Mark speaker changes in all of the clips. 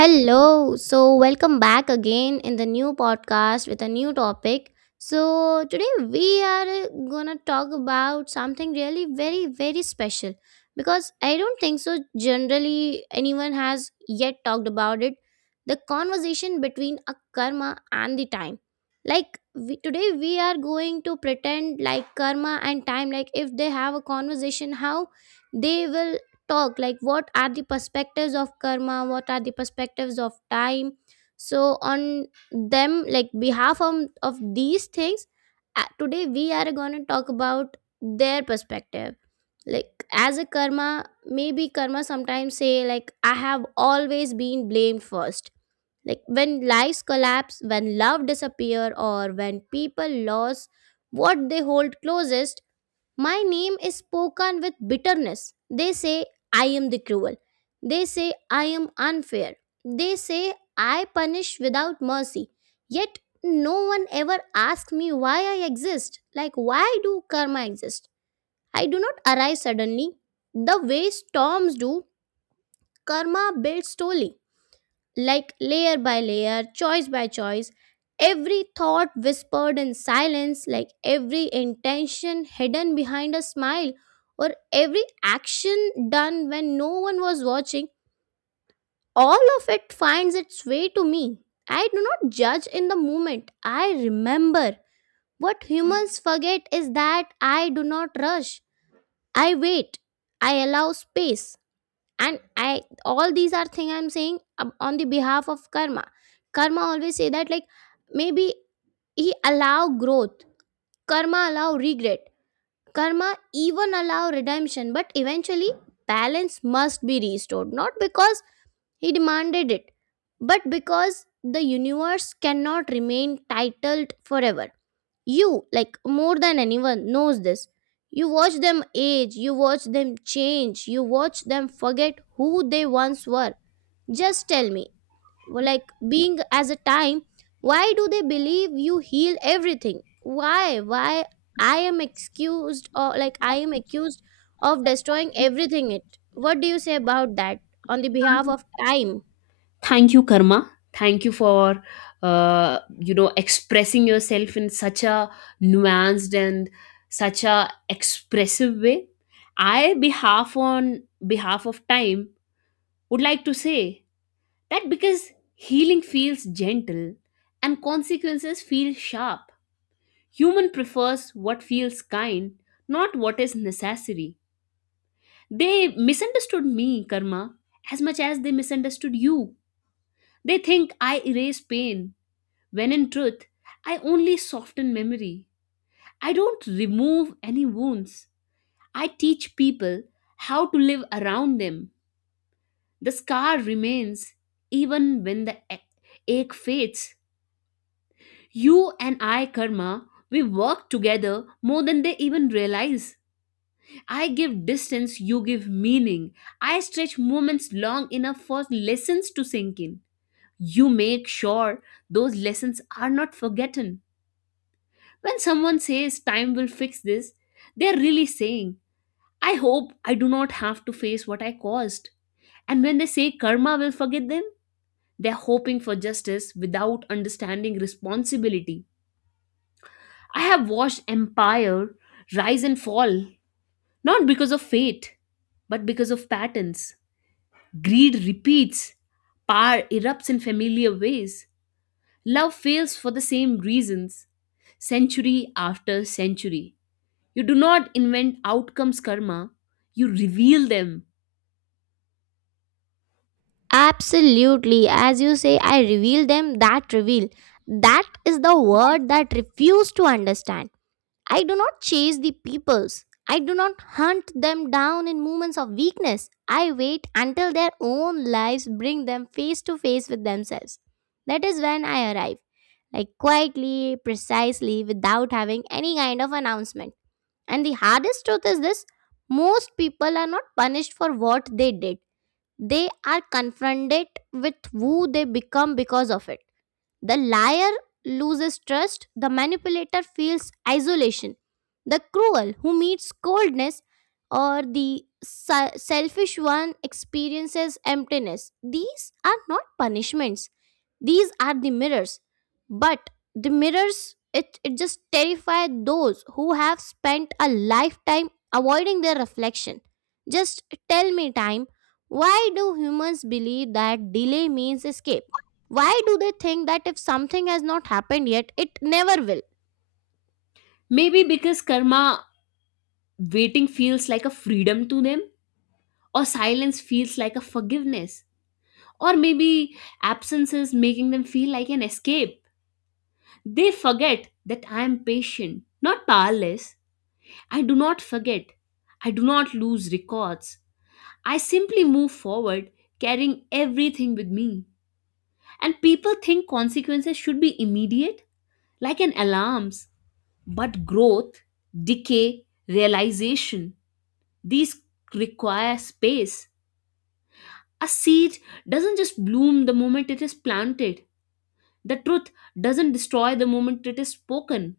Speaker 1: Hello. So, welcome back again in the new podcast with a new topic. So, today we are going to talk about something really very, very special because I don't think so generally anyone has yet talked about it. The conversation between a karma and the time. Like, today we are going to pretend like karma and time, like, if they have a conversation, how they will talk, like what are the perspectives of karma, what are the perspectives of time, so on them, like behalf of these things, today we are going to talk about their perspective, like as a karma. Maybe karma sometimes say, like I have always been blamed first, like when lives collapse, when love disappear, or when people lose what they hold closest. My name is spoken with bitterness. They say I am the cruel. They say I am unfair. They say I punish without mercy. Yet no one ever asks me why I exist. Like, why do karma exist? I do not arise suddenly. The way storms do, karma builds slowly, like layer by layer, choice by choice. Every thought whispered in silence, like every intention hidden behind a smile, or every action done when no one was watching, all of it finds its way to me. I do not judge in the moment, I remember. What humans forget is that I do not rush, I wait, I allow space. And I All these are thing I'm saying on the behalf of karma. Karma always say that, like, maybe he allow growth, karma allow regret, karma even allow redemption, but eventually balance must be restored, not because he demanded it, but because the universe cannot remain titled forever. You, like more than anyone, knows this. You watch them age, you watch them change, you watch them forget who they once were. Just tell me, like being as a time, why do they believe you heal everything? Why? Why I am excused, or like I am accused of destroying everything it? What do you say about that on the behalf of time?
Speaker 2: Thank you, Karma. Thank you for expressing yourself in such a nuanced and such a expressive way. I behalf On behalf of time would like to say that because healing feels gentle and consequences feel sharp. Human prefers what feels kind, not what is necessary. They misunderstood me, Karma, as much as they misunderstood you. They think I erase pain, when in truth, I only soften memory. I don't remove any wounds. I teach people how to live around them. The scar remains even when the ache fades. You and I, Karma, we work together more than they even realize. I give distance, you give meaning. I stretch moments long enough for lessons to sink in. You make sure those lessons are not forgotten. When someone says time will fix this, they're really saying, I hope I do not have to face what I caused. And when they say karma will forget them, they're hoping for justice without understanding responsibility. I have watched empire rise and fall, not because of fate, but because of patterns. Greed repeats, power erupts in familiar ways, love fails for the same reasons, century after century. You do not invent outcomes, karma, you reveal them.
Speaker 1: Absolutely. As you say, I reveal them, that reveal. That is the word that refuse to understand. I do not chase the peoples. I do not hunt them down in moments of weakness. I wait until their own lives bring them face to face with themselves. That is when I arrive, like quietly, precisely, without having any kind of announcement. And the hardest truth is this: most people are not punished for what they did, they are confronted with who they become because of it. The liar loses trust, the manipulator feels isolation, the cruel, who meets coldness, or the selfish one experiences emptiness. These are not punishments, these are the mirrors. But the mirrors, it just terrify those who have spent a lifetime avoiding their reflection. Just tell me, time, why do humans believe that delay means escape? Why do they think that if something has not happened yet, it never will?
Speaker 2: Maybe because karma waiting feels like a freedom to them, or silence feels like a forgiveness, or maybe absences making them feel like an escape. They forget that I am patient, not powerless. I do not forget. I do not lose records. I simply move forward, carrying everything with me. And people think consequences should be immediate, like an alarms. But growth, decay, realization, these require space. A seed doesn't just bloom the moment it is planted. The truth doesn't destroy the moment it is spoken.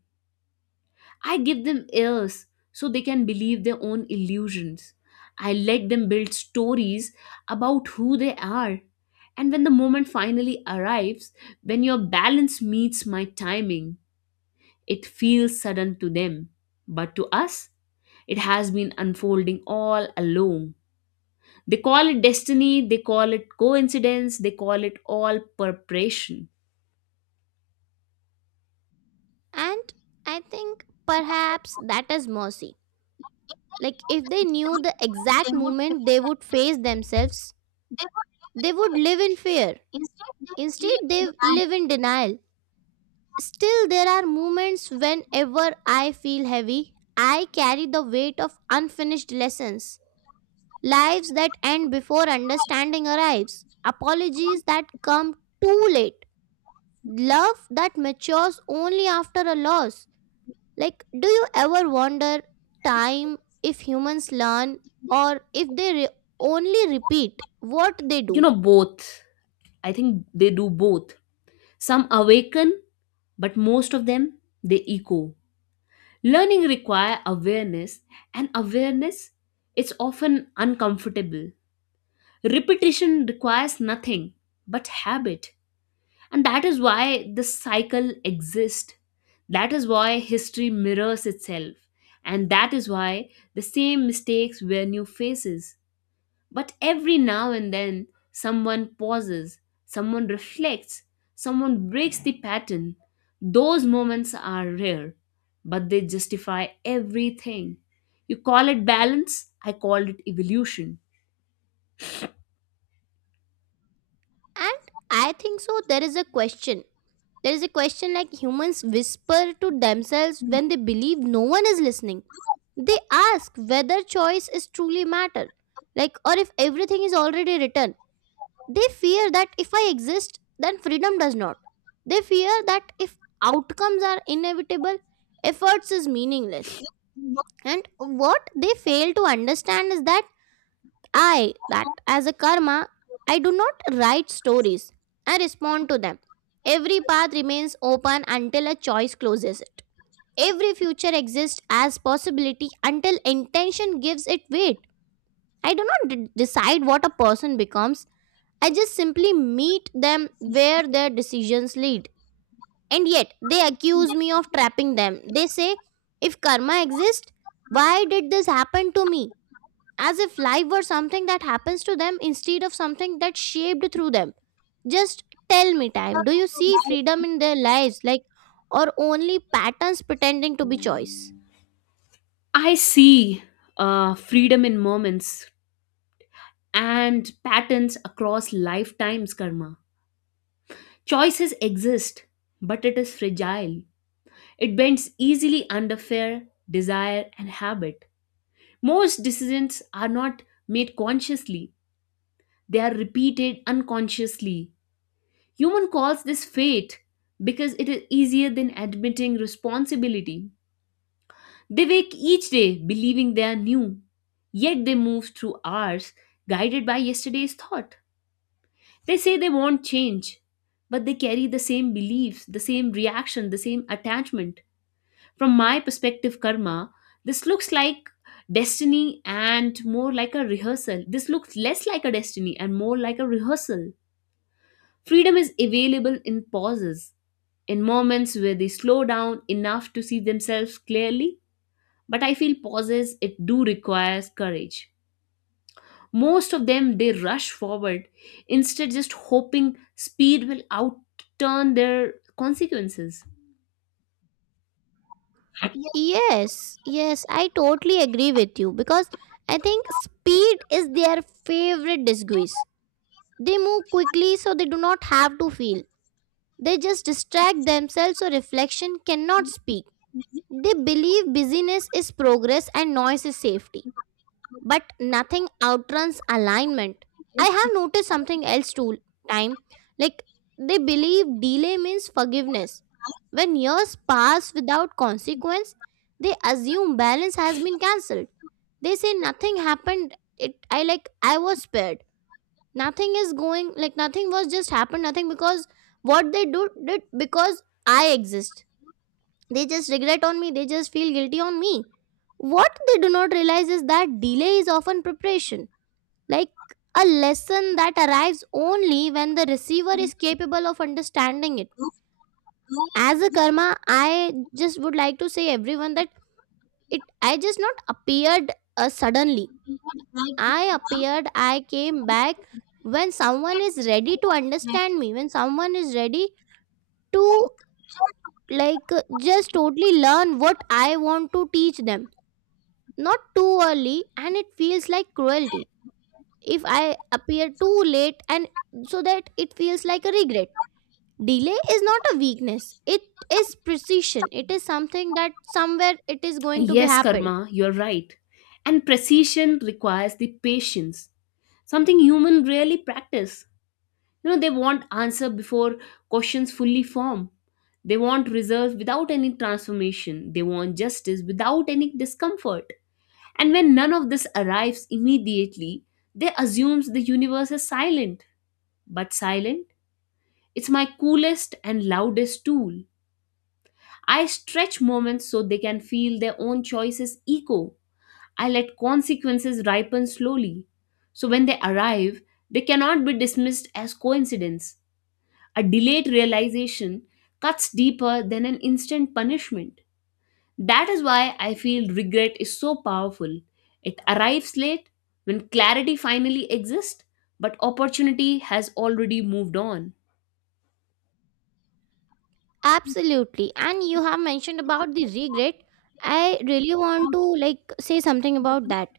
Speaker 2: I give them ears so they can believe their own illusions. I let them build stories about who they are. And when the moment finally arrives, when your balance meets my timing, it feels sudden to them. But to us, it has been unfolding all along. They call it destiny, they call it coincidence, they call it all preparation.
Speaker 1: And I think perhaps that is mercy. Like, if they knew the exact moment they would face themselves, they would live in fear. Instead, they live in denial. Still, there are moments whenever I feel heavy, I carry the weight of unfinished lessons, lives that end before understanding arrives, apologies that come too late, love that matures only after a loss. Like, do you ever wonder time, if humans learn, or if they only repeat what they
Speaker 2: You know,
Speaker 1: do?
Speaker 2: both. I think they do both. Some awaken, but most of them they echo. Learning require awareness and awareness is often uncomfortable. Repetition requires nothing but habit and that is why the cycle exists. That is why history mirrors itself and that is why the same mistakes wear new faces. But every now and then, someone pauses, someone reflects, someone breaks the pattern. Those moments are rare, but they justify everything. You call it balance, I call it evolution.
Speaker 1: And I think so, there is a question. There is a question, like humans whisper to themselves when they believe no one is listening. They ask whether choice is truly matter, like, or if everything is already written. They fear that if I exist, then freedom does not. They fear that if outcomes are inevitable, efforts is meaningless. And what they fail to understand is that I, that as a karma, I do not write stories. I respond to them. Every path remains open until a choice closes it. Every future exists as possibility until intention gives it weight. I do not decide what a person becomes. I just simply meet them where their decisions lead. And yet, they accuse me of trapping them. They say, if karma exists, why did this happen to me? As if life were something that happens to them instead of something that's shaped through them. Just tell me, time. Do you see freedom in their lives, like, or only patterns pretending to be choice?
Speaker 2: I see freedom in moments and patterns across lifetimes, karma. Choices exist, but it is fragile. It bends easily under fear, desire, and habit. Most decisions are not made consciously, they are repeated unconsciously. Human calls this fate because it is easier than admitting responsibility. They wake each day believing they are new, yet they move through hours guided by yesterday's thought. They say they want change, but they carry the same beliefs, the same reaction, the same attachment. From my perspective, karma, this looks like destiny and more like a rehearsal. This looks less like a destiny and more like a rehearsal. Freedom is available in pauses, in moments where they slow down enough to see themselves clearly. But I feel pauses, it do requires courage. Most of them, they rush forward instead just hoping speed will outturn their consequences.
Speaker 1: Yes, yes, I totally agree with you, because I think speed is their favorite disguise. They move quickly so they do not have to feel. They just distract themselves so reflection cannot speak. They believe busyness is progress and noise is safety. But nothing outruns alignment. I have noticed something else too, time. Like, they believe delay means forgiveness. When years pass without consequence, they assume balance has been cancelled. They say nothing happened. It, I, like I was spared, nothing is going, like nothing was just happened, nothing, because what they do did because I exist, they just regret on me, they just feel guilty on me. What they do not realize is that delay is often preparation, like a lesson that arrives only when the receiver is capable of understanding it. As a karma, I just would like to say everyone that it, I just not appeared suddenly. I appeared, I came back when someone is ready to understand me, when someone is ready to, like, just totally learn what I want to teach them. Not too early, and it feels like cruelty if I appear too late, and so that it feels like a regret. Delay is not a weakness, it is precision, it is something that somewhere it is going to be
Speaker 2: Yes,
Speaker 1: happened.
Speaker 2: Karma, you're right. And precision requires the patience, something human rarely practice. You know, they want answer before questions fully form. They want results without any transformation. They want justice without any discomfort. And when none of this arrives immediately, they assumes the universe is silent. But silent, it's my coolest and loudest tool. I stretch moments so they can feel their own choices echo. I let consequences ripen slowly. So when they arrive, they cannot be dismissed as coincidence. A delayed realization cuts deeper than an instant punishment. That is why I feel regret is so powerful. It arrives late when clarity finally exists, but opportunity has already moved on.
Speaker 1: Absolutely. And you have mentioned about the regret. I really want to, like, say something about that.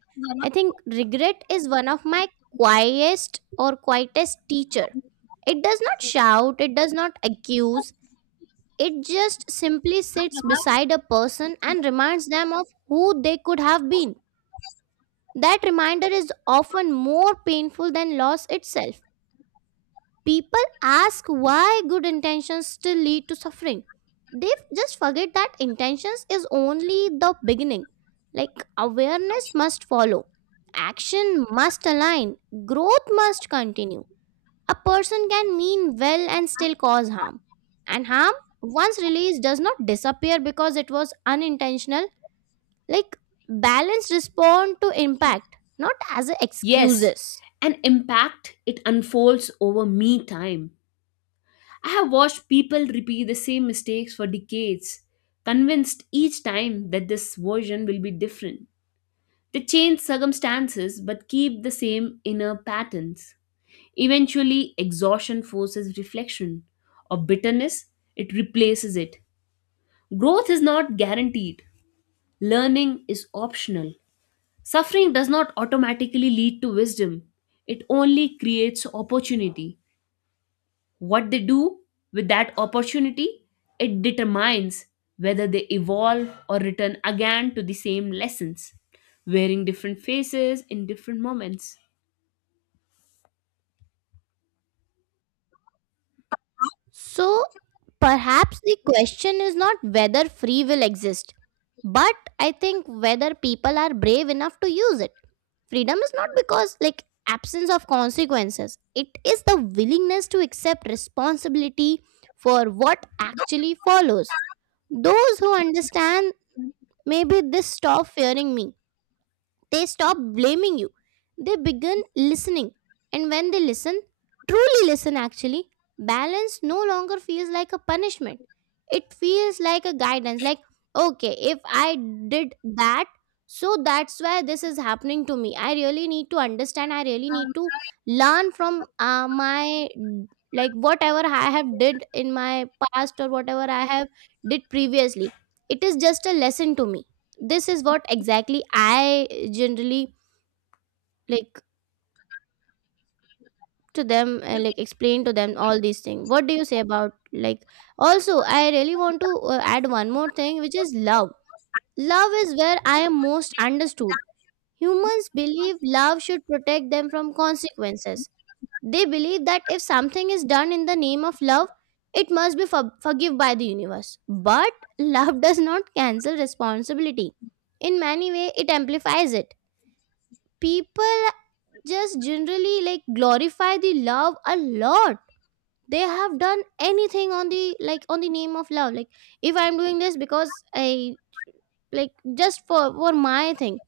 Speaker 1: I think regret is one of my quietest or quietest teacher. It does not shout, it does not accuse. It just simply sits beside a person and reminds them of who they could have been. That reminder is often more painful than loss itself. People ask why good intentions still lead to suffering. They just forget that intentions is only the beginning. Like, awareness must follow, action must align, growth must continue. A person can mean well and still cause harm. And harm, once released, does not disappear because it was unintentional. Like, balance respond to impact, not as a
Speaker 2: Yes,
Speaker 1: excuses.
Speaker 2: an impact it unfolds over me time. I have watched people repeat the same mistakes for decades, convinced each time that this version will be different. They change circumstances but keep the same inner patterns. Eventually, exhaustion forces reflection, or bitterness, it replaces it. Growth is not guaranteed, learning is optional. Suffering does not automatically lead to wisdom, it only creates opportunity. What they do with that opportunity, it determines whether they evolve or return again to the same lessons, wearing different faces in different moments.
Speaker 1: So perhaps the question is not whether free will exists, but I think whether people are brave enough to use it. Freedom is not because, like, absence of consequences. It is the willingness to accept responsibility for what actually follows. Those who understand maybe this stop fearing me, they stop blaming you. They begin listening. And when they listen, truly listen actually, balance no longer feels like a punishment. It feels like a guidance. Like, okay, if I did that, so that's why this is happening to me. I really need to understand. I really need to learn from my, like, whatever I have did in my past or whatever I have did previously. It is just a lesson to me. This is what exactly I generally, like, to them like, explain to them all these things. What do you say about, like, also, I really want to add one more thing, which is love. Love is where I am most understood. Humans believe love should protect them from consequences. They believe that if something is done in the name of love, it must be forgive by the universe. But love does not cancel responsibility. In many way, it amplifies it. People just generally, like, glorify the love a lot. They have done anything on the, like, on the name of love, like if I'm doing this because I, like, just for my thing.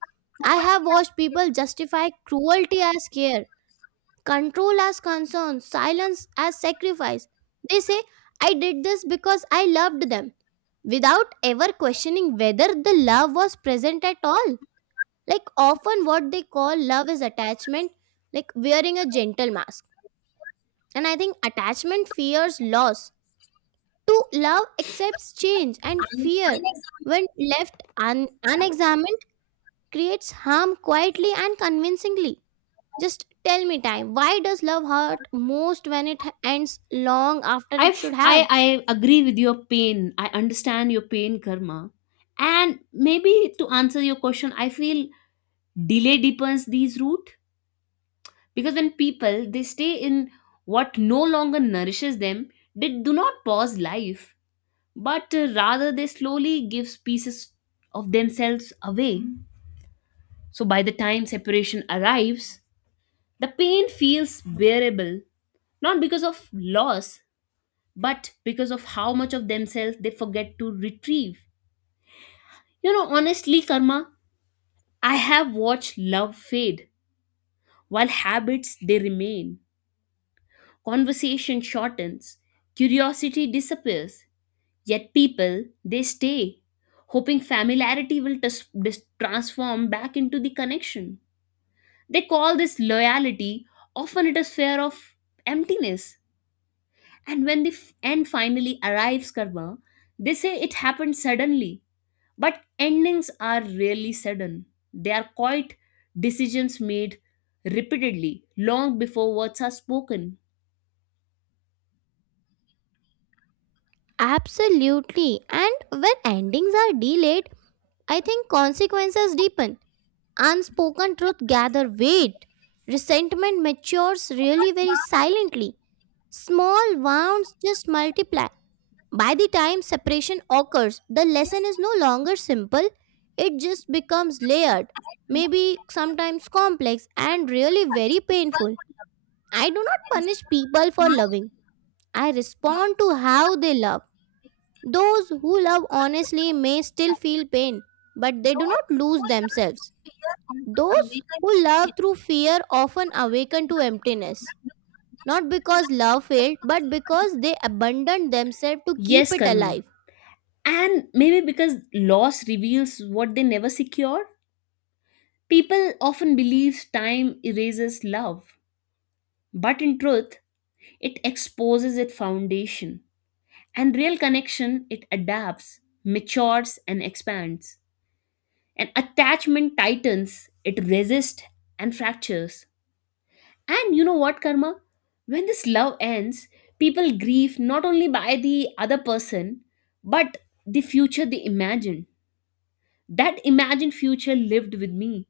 Speaker 1: I have watched people justify cruelty as care, control as concern, silence as sacrifice. They say, I did this because I loved them, without ever questioning whether the love was present at all. Like, often what they call love is attachment, like wearing a gentle mask. And I think attachment fears loss, to love accepts change. And fear, when left unexamined, creates harm quietly and convincingly. Just tell me time, why does love hurt most when it ends long after
Speaker 2: I,
Speaker 1: it should
Speaker 2: f- I,
Speaker 1: have?
Speaker 2: I agree with your pain. I understand your pain, Karma. And maybe to answer your question, I feel delay deepens these root because when people they stay in what no longer nourishes them, they do not pause life, but rather they slowly gives pieces of themselves away. So by the time separation arrives the pain feels bearable, not because of loss but because of how much of themselves they forget to retrieve. You know honestly karma, I have watched love fade while habits they remain. Conversation shortens, curiosity disappears. Yet people, they stay, hoping familiarity will transform back into the connection. They call this loyalty, often it is fear of emptiness. And when the end finally arrives, Karma, they say it happened suddenly. But endings are rarely sudden. They are quite decisions made repeatedly, long before words are spoken.
Speaker 1: Absolutely. And when endings are delayed, I think consequences deepen. Unspoken truth gather weight. Resentment matures really very silently. Small wounds just multiply. By the time separation occurs, the lesson is no longer simple. It just becomes layered, maybe sometimes complex and really very painful. I do not punish people for loving. I respond to how they love. Those who love honestly may still feel pain, but they do not lose themselves. Those who love through fear often awaken to emptiness, not because love failed, but because they abandoned themselves to keep
Speaker 2: Yes,
Speaker 1: it
Speaker 2: Karma.
Speaker 1: alive.
Speaker 2: And maybe because loss reveals what they never secure. People often believe time erases love, but in truth, it exposes its foundation. And real connection, it adapts, matures, and expands. And attachment tightens, it resists and fractures. And you know what, Karma? When this love ends, people grieve not only by the other person, but the future they imagined. That imagined future lived with me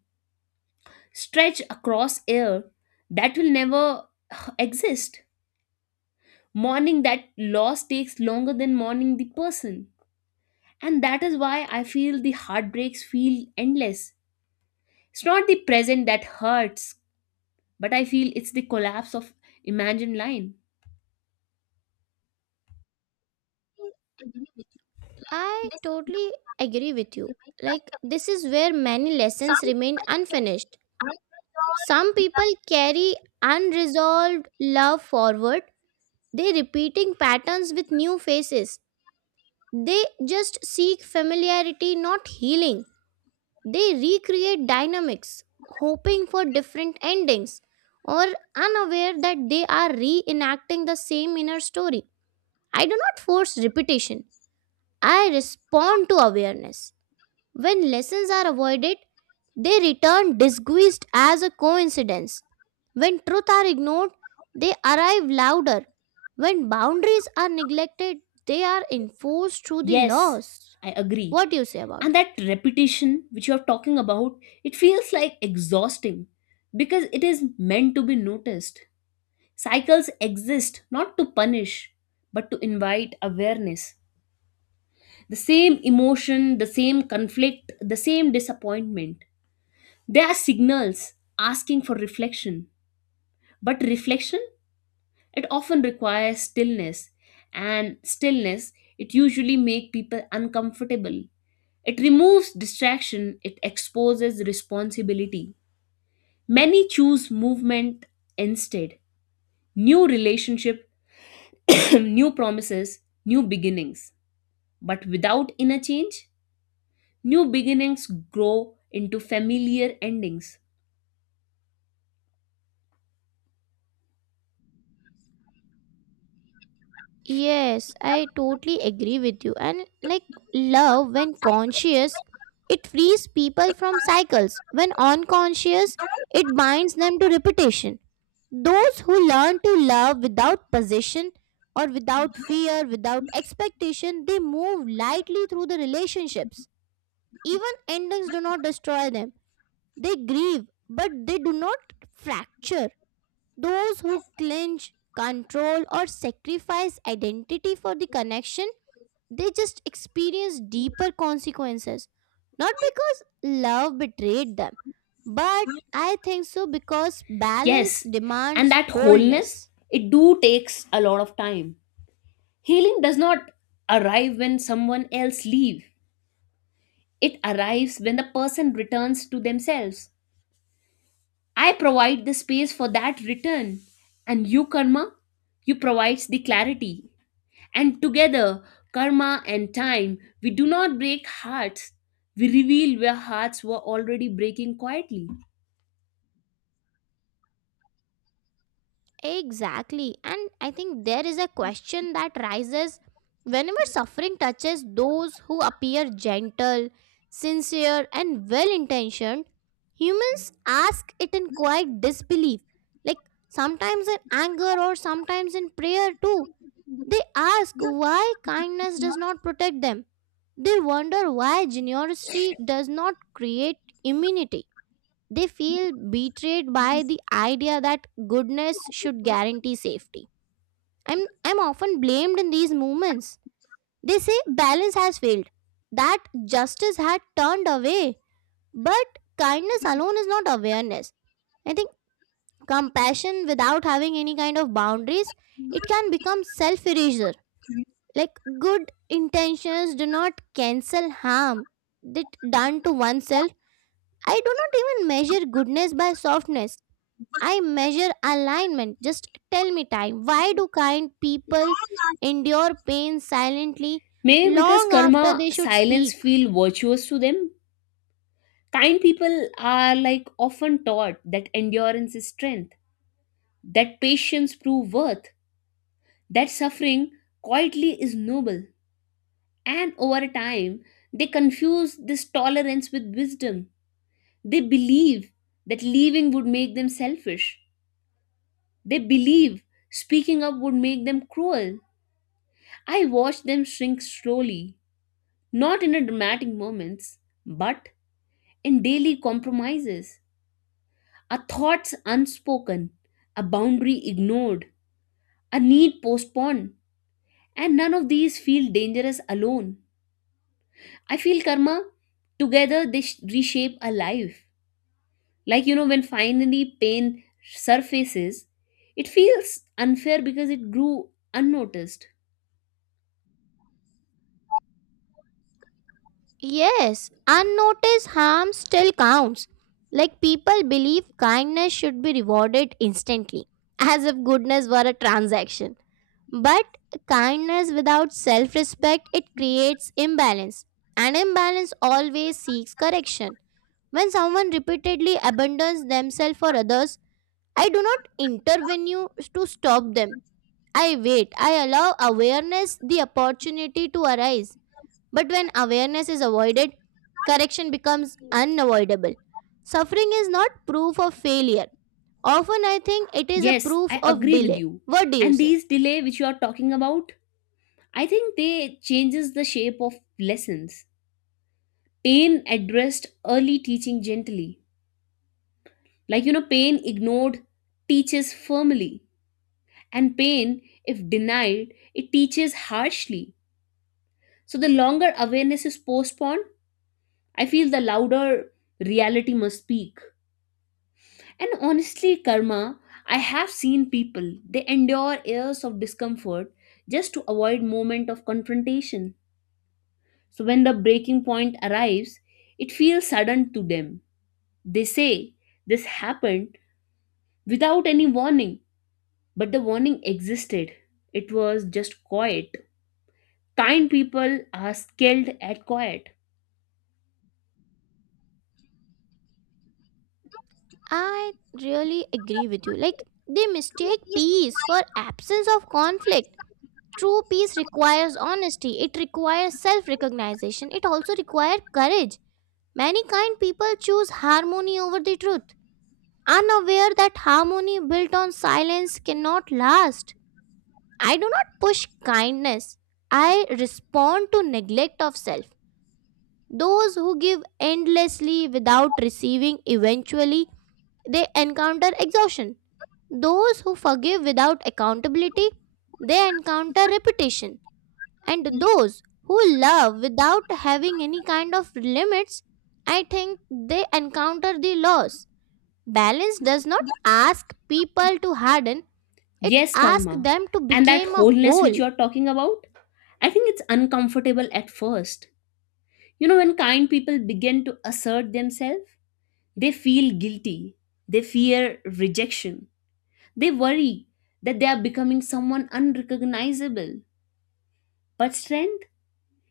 Speaker 2: stretch across air that will never exist. Mourning that loss takes longer than mourning the person. And that is why I feel the heartbreaks feel endless. It's not the present that hurts, but I feel it's the collapse of imagined line.
Speaker 1: I totally agree with you. Like, this is where many lessons remain unfinished. Some people carry unresolved love forward, they repeating patterns with new faces. They just seek familiarity, not healing. They recreate dynamics, hoping for different endings, or unaware that they are reenacting the same inner story. I do not force repetition, I respond to awareness. When lessons are avoided, they return disguised as a coincidence. When truth are ignored, they arrive louder. When boundaries are neglected, they are enforced through the
Speaker 2: Yes,
Speaker 1: laws.
Speaker 2: I agree.
Speaker 1: What do you say about
Speaker 2: And
Speaker 1: that?
Speaker 2: that repetition which you're talking about, it feels like exhausting because it is meant to be noticed. Cycles exist not to punish, but to invite awareness. The same emotion, the same conflict, the same disappointment. They are signals asking for reflection. But reflection, it often requires stillness. And stillness, it usually makes people uncomfortable. It removes distraction, it exposes responsibility. Many choose movement instead. New relationship, new promises, new beginnings. But without inner change, new beginnings grow into familiar endings.
Speaker 1: Yes, I totally agree with you. And like love, when conscious, it frees people from cycles. When unconscious, it binds them to repetition. Those who learn to love without possession or without fear, without expectation, they move lightly through the relationships. Even endings do not destroy them. They grieve, but they do not fracture. Those who clinch, control, or sacrifice identity for the connection, they just experience deeper consequences. Not because love betrayed them, but I think so because balance
Speaker 2: Yes, and
Speaker 1: demands
Speaker 2: that wholeness,
Speaker 1: wholeness.
Speaker 2: it do takes a lot of time. Healing does not arrive when someone else leave. It arrives when the person returns to themselves. I provide the space for that return and you karma, you provides the clarity. And together, karma and time, we do not break hearts. We reveal where hearts were already breaking quietly.
Speaker 1: Exactly. And I think there is a question that rises whenever suffering touches those who appear gentle, sincere, and well intentioned. Humans ask it in quiet disbelief, like sometimes in anger or sometimes in prayer too. They ask why kindness does not protect them. They wonder why generosity does not create immunity. They feel betrayed by the idea that goodness should guarantee safety. I'm often blamed in these movements. They say balance has failed, that justice had turned away. But kindness alone is not awareness. I think compassion without having any kind of boundaries, it can become self erasure. Like good intentions do not cancel harm that done to oneself. I do not even measure goodness by softness. I measure alignment. Just tell me time. Why do kind people endure pain silently
Speaker 2: Maybe because
Speaker 1: long after
Speaker 2: karma
Speaker 1: they should
Speaker 2: silence
Speaker 1: speak?
Speaker 2: feel virtuous to them. Kind people are like often taught that endurance is strength, that patience prove worth, that suffering quietly is noble. And over time, they confuse this tolerance with wisdom. They believe that leaving would make them selfish. They believe speaking up would make them cruel. I watch them shrink slowly, not in a dramatic moments, but in daily compromises. A thoughts unspoken, a boundary ignored, a need postponed, and none of these feel dangerous alone. I feel karma, together they reshape a life. Like, you know, when finally pain surfaces, it feels unfair because it grew unnoticed.
Speaker 1: Yes, unnoticed harm still counts. Like people believe kindness should be rewarded instantly, as if goodness were a transaction. But kindness without self respect it creates imbalance and imbalance always seeks correction when someone repeatedly abandons themselves for others I do not intervene to stop them. I wait. I allow awareness the opportunity to arise. But when awareness is avoided, correction becomes unavoidable. Suffering is not proof of failure. Often I think it is a
Speaker 2: Yes,
Speaker 1: proof
Speaker 2: I
Speaker 1: of
Speaker 2: agree with
Speaker 1: delay.
Speaker 2: you.
Speaker 1: What do you
Speaker 2: And
Speaker 1: say?
Speaker 2: these delay which you are talking about, I think they changes the shape of lessons. Pain addressed early teaching gently. Like you know, pain ignored teaches firmly. And pain, if denied, it teaches harshly. So the longer awareness is postponed, I feel the louder reality must speak. And honestly, karma, I have seen people, they endure years of discomfort just to avoid moment of confrontation. So when the breaking point arrives, it feels sudden to them. They say this happened without any warning, but the warning existed. It was just quiet. Kind people are skilled at quiet.
Speaker 1: I really agree with you. Like they mistake peace for absence of conflict. True peace requires honesty. It requires self recognition. It also requires courage. Many kind people choose harmony over the truth, unaware that harmony built on silence cannot last. I do not push kindness, I respond to neglect of self. Those who give endlessly without receiving eventually they encounter exhaustion. Those who forgive without accountability they encounter repetition, and those who love without having any kind of limits, I think they encounter the loss. Balance does not ask people to harden, it
Speaker 2: Yes,
Speaker 1: asks
Speaker 2: karma.
Speaker 1: them to
Speaker 2: And that
Speaker 1: become a
Speaker 2: wholeness which
Speaker 1: whole.
Speaker 2: you are talking about, I think it's uncomfortable at first. You know, when kind people begin to assert themselves, they feel guilty, they fear rejection, they worry that they are becoming someone unrecognizable. But strength,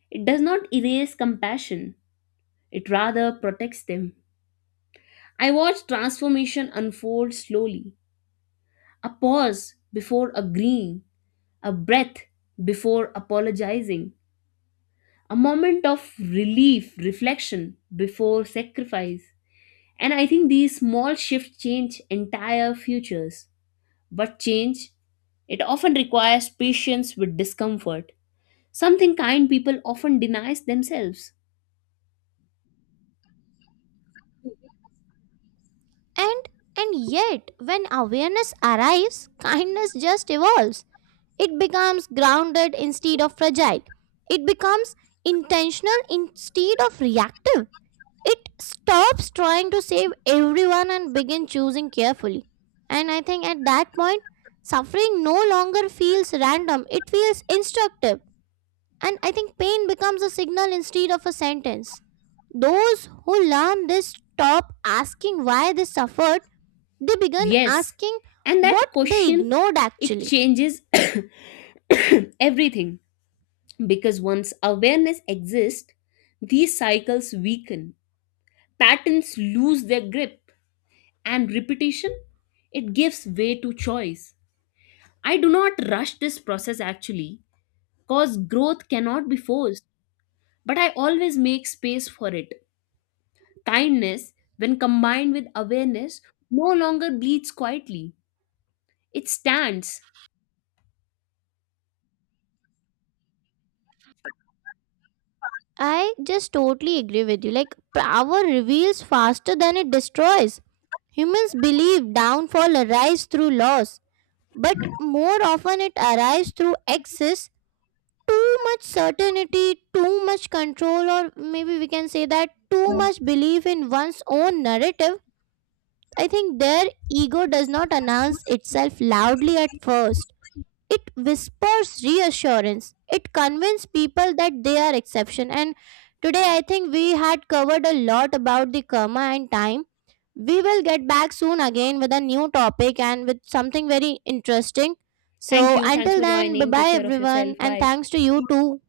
Speaker 2: it does not erase compassion, it rather protects them. I watch transformation unfold slowly: a pause before agreeing, a breath before apologizing, a moment of relief, reflection before sacrifice. And I think these small shifts change entire futures. But change, it often requires patience with discomfort, something kind people often denies themselves.
Speaker 1: And and yet when awareness arrives, kindness just evolves. It becomes grounded instead of fragile. It becomes intentional instead of reactive. It stops trying to save everyone and begin choosing carefully, and I think at that point suffering no longer feels random. It feels instructive, and I think pain becomes a signal instead of a sentence. Those who learn this stop asking why they suffered, they begin
Speaker 2: Yes,
Speaker 1: asking
Speaker 2: and that
Speaker 1: what they
Speaker 2: question,
Speaker 1: ignored
Speaker 2: it
Speaker 1: actually.
Speaker 2: changes everything because once awareness exists, these cycles weaken, patterns lose their grip, and repetition, it gives way to choice. I do not rush this process actually, cause growth cannot be forced but I always make space for it. Kindness, when combined with awareness, no longer bleeds quietly, it stands.
Speaker 1: I just totally agree with you. Like power reveals faster than it destroys. Humans believe downfall arrives through loss, but more often it arises through excess. Too much certainty, too much control, or maybe we can say that too much belief in one's own narrative. I think their ego does not announce itself loudly at first. It whispers reassurance. It convinces people that they are exception, and today I think we had covered a lot about the karma and time. We will get back soon again with a new topic and with something very interesting.
Speaker 2: Thank
Speaker 1: So,
Speaker 2: you. Thanks
Speaker 1: until
Speaker 2: for
Speaker 1: then, bye
Speaker 2: joining.
Speaker 1: bye
Speaker 2: Take care of
Speaker 1: everyone,
Speaker 2: yourself.
Speaker 1: and
Speaker 2: Bye.
Speaker 1: thanks to you too.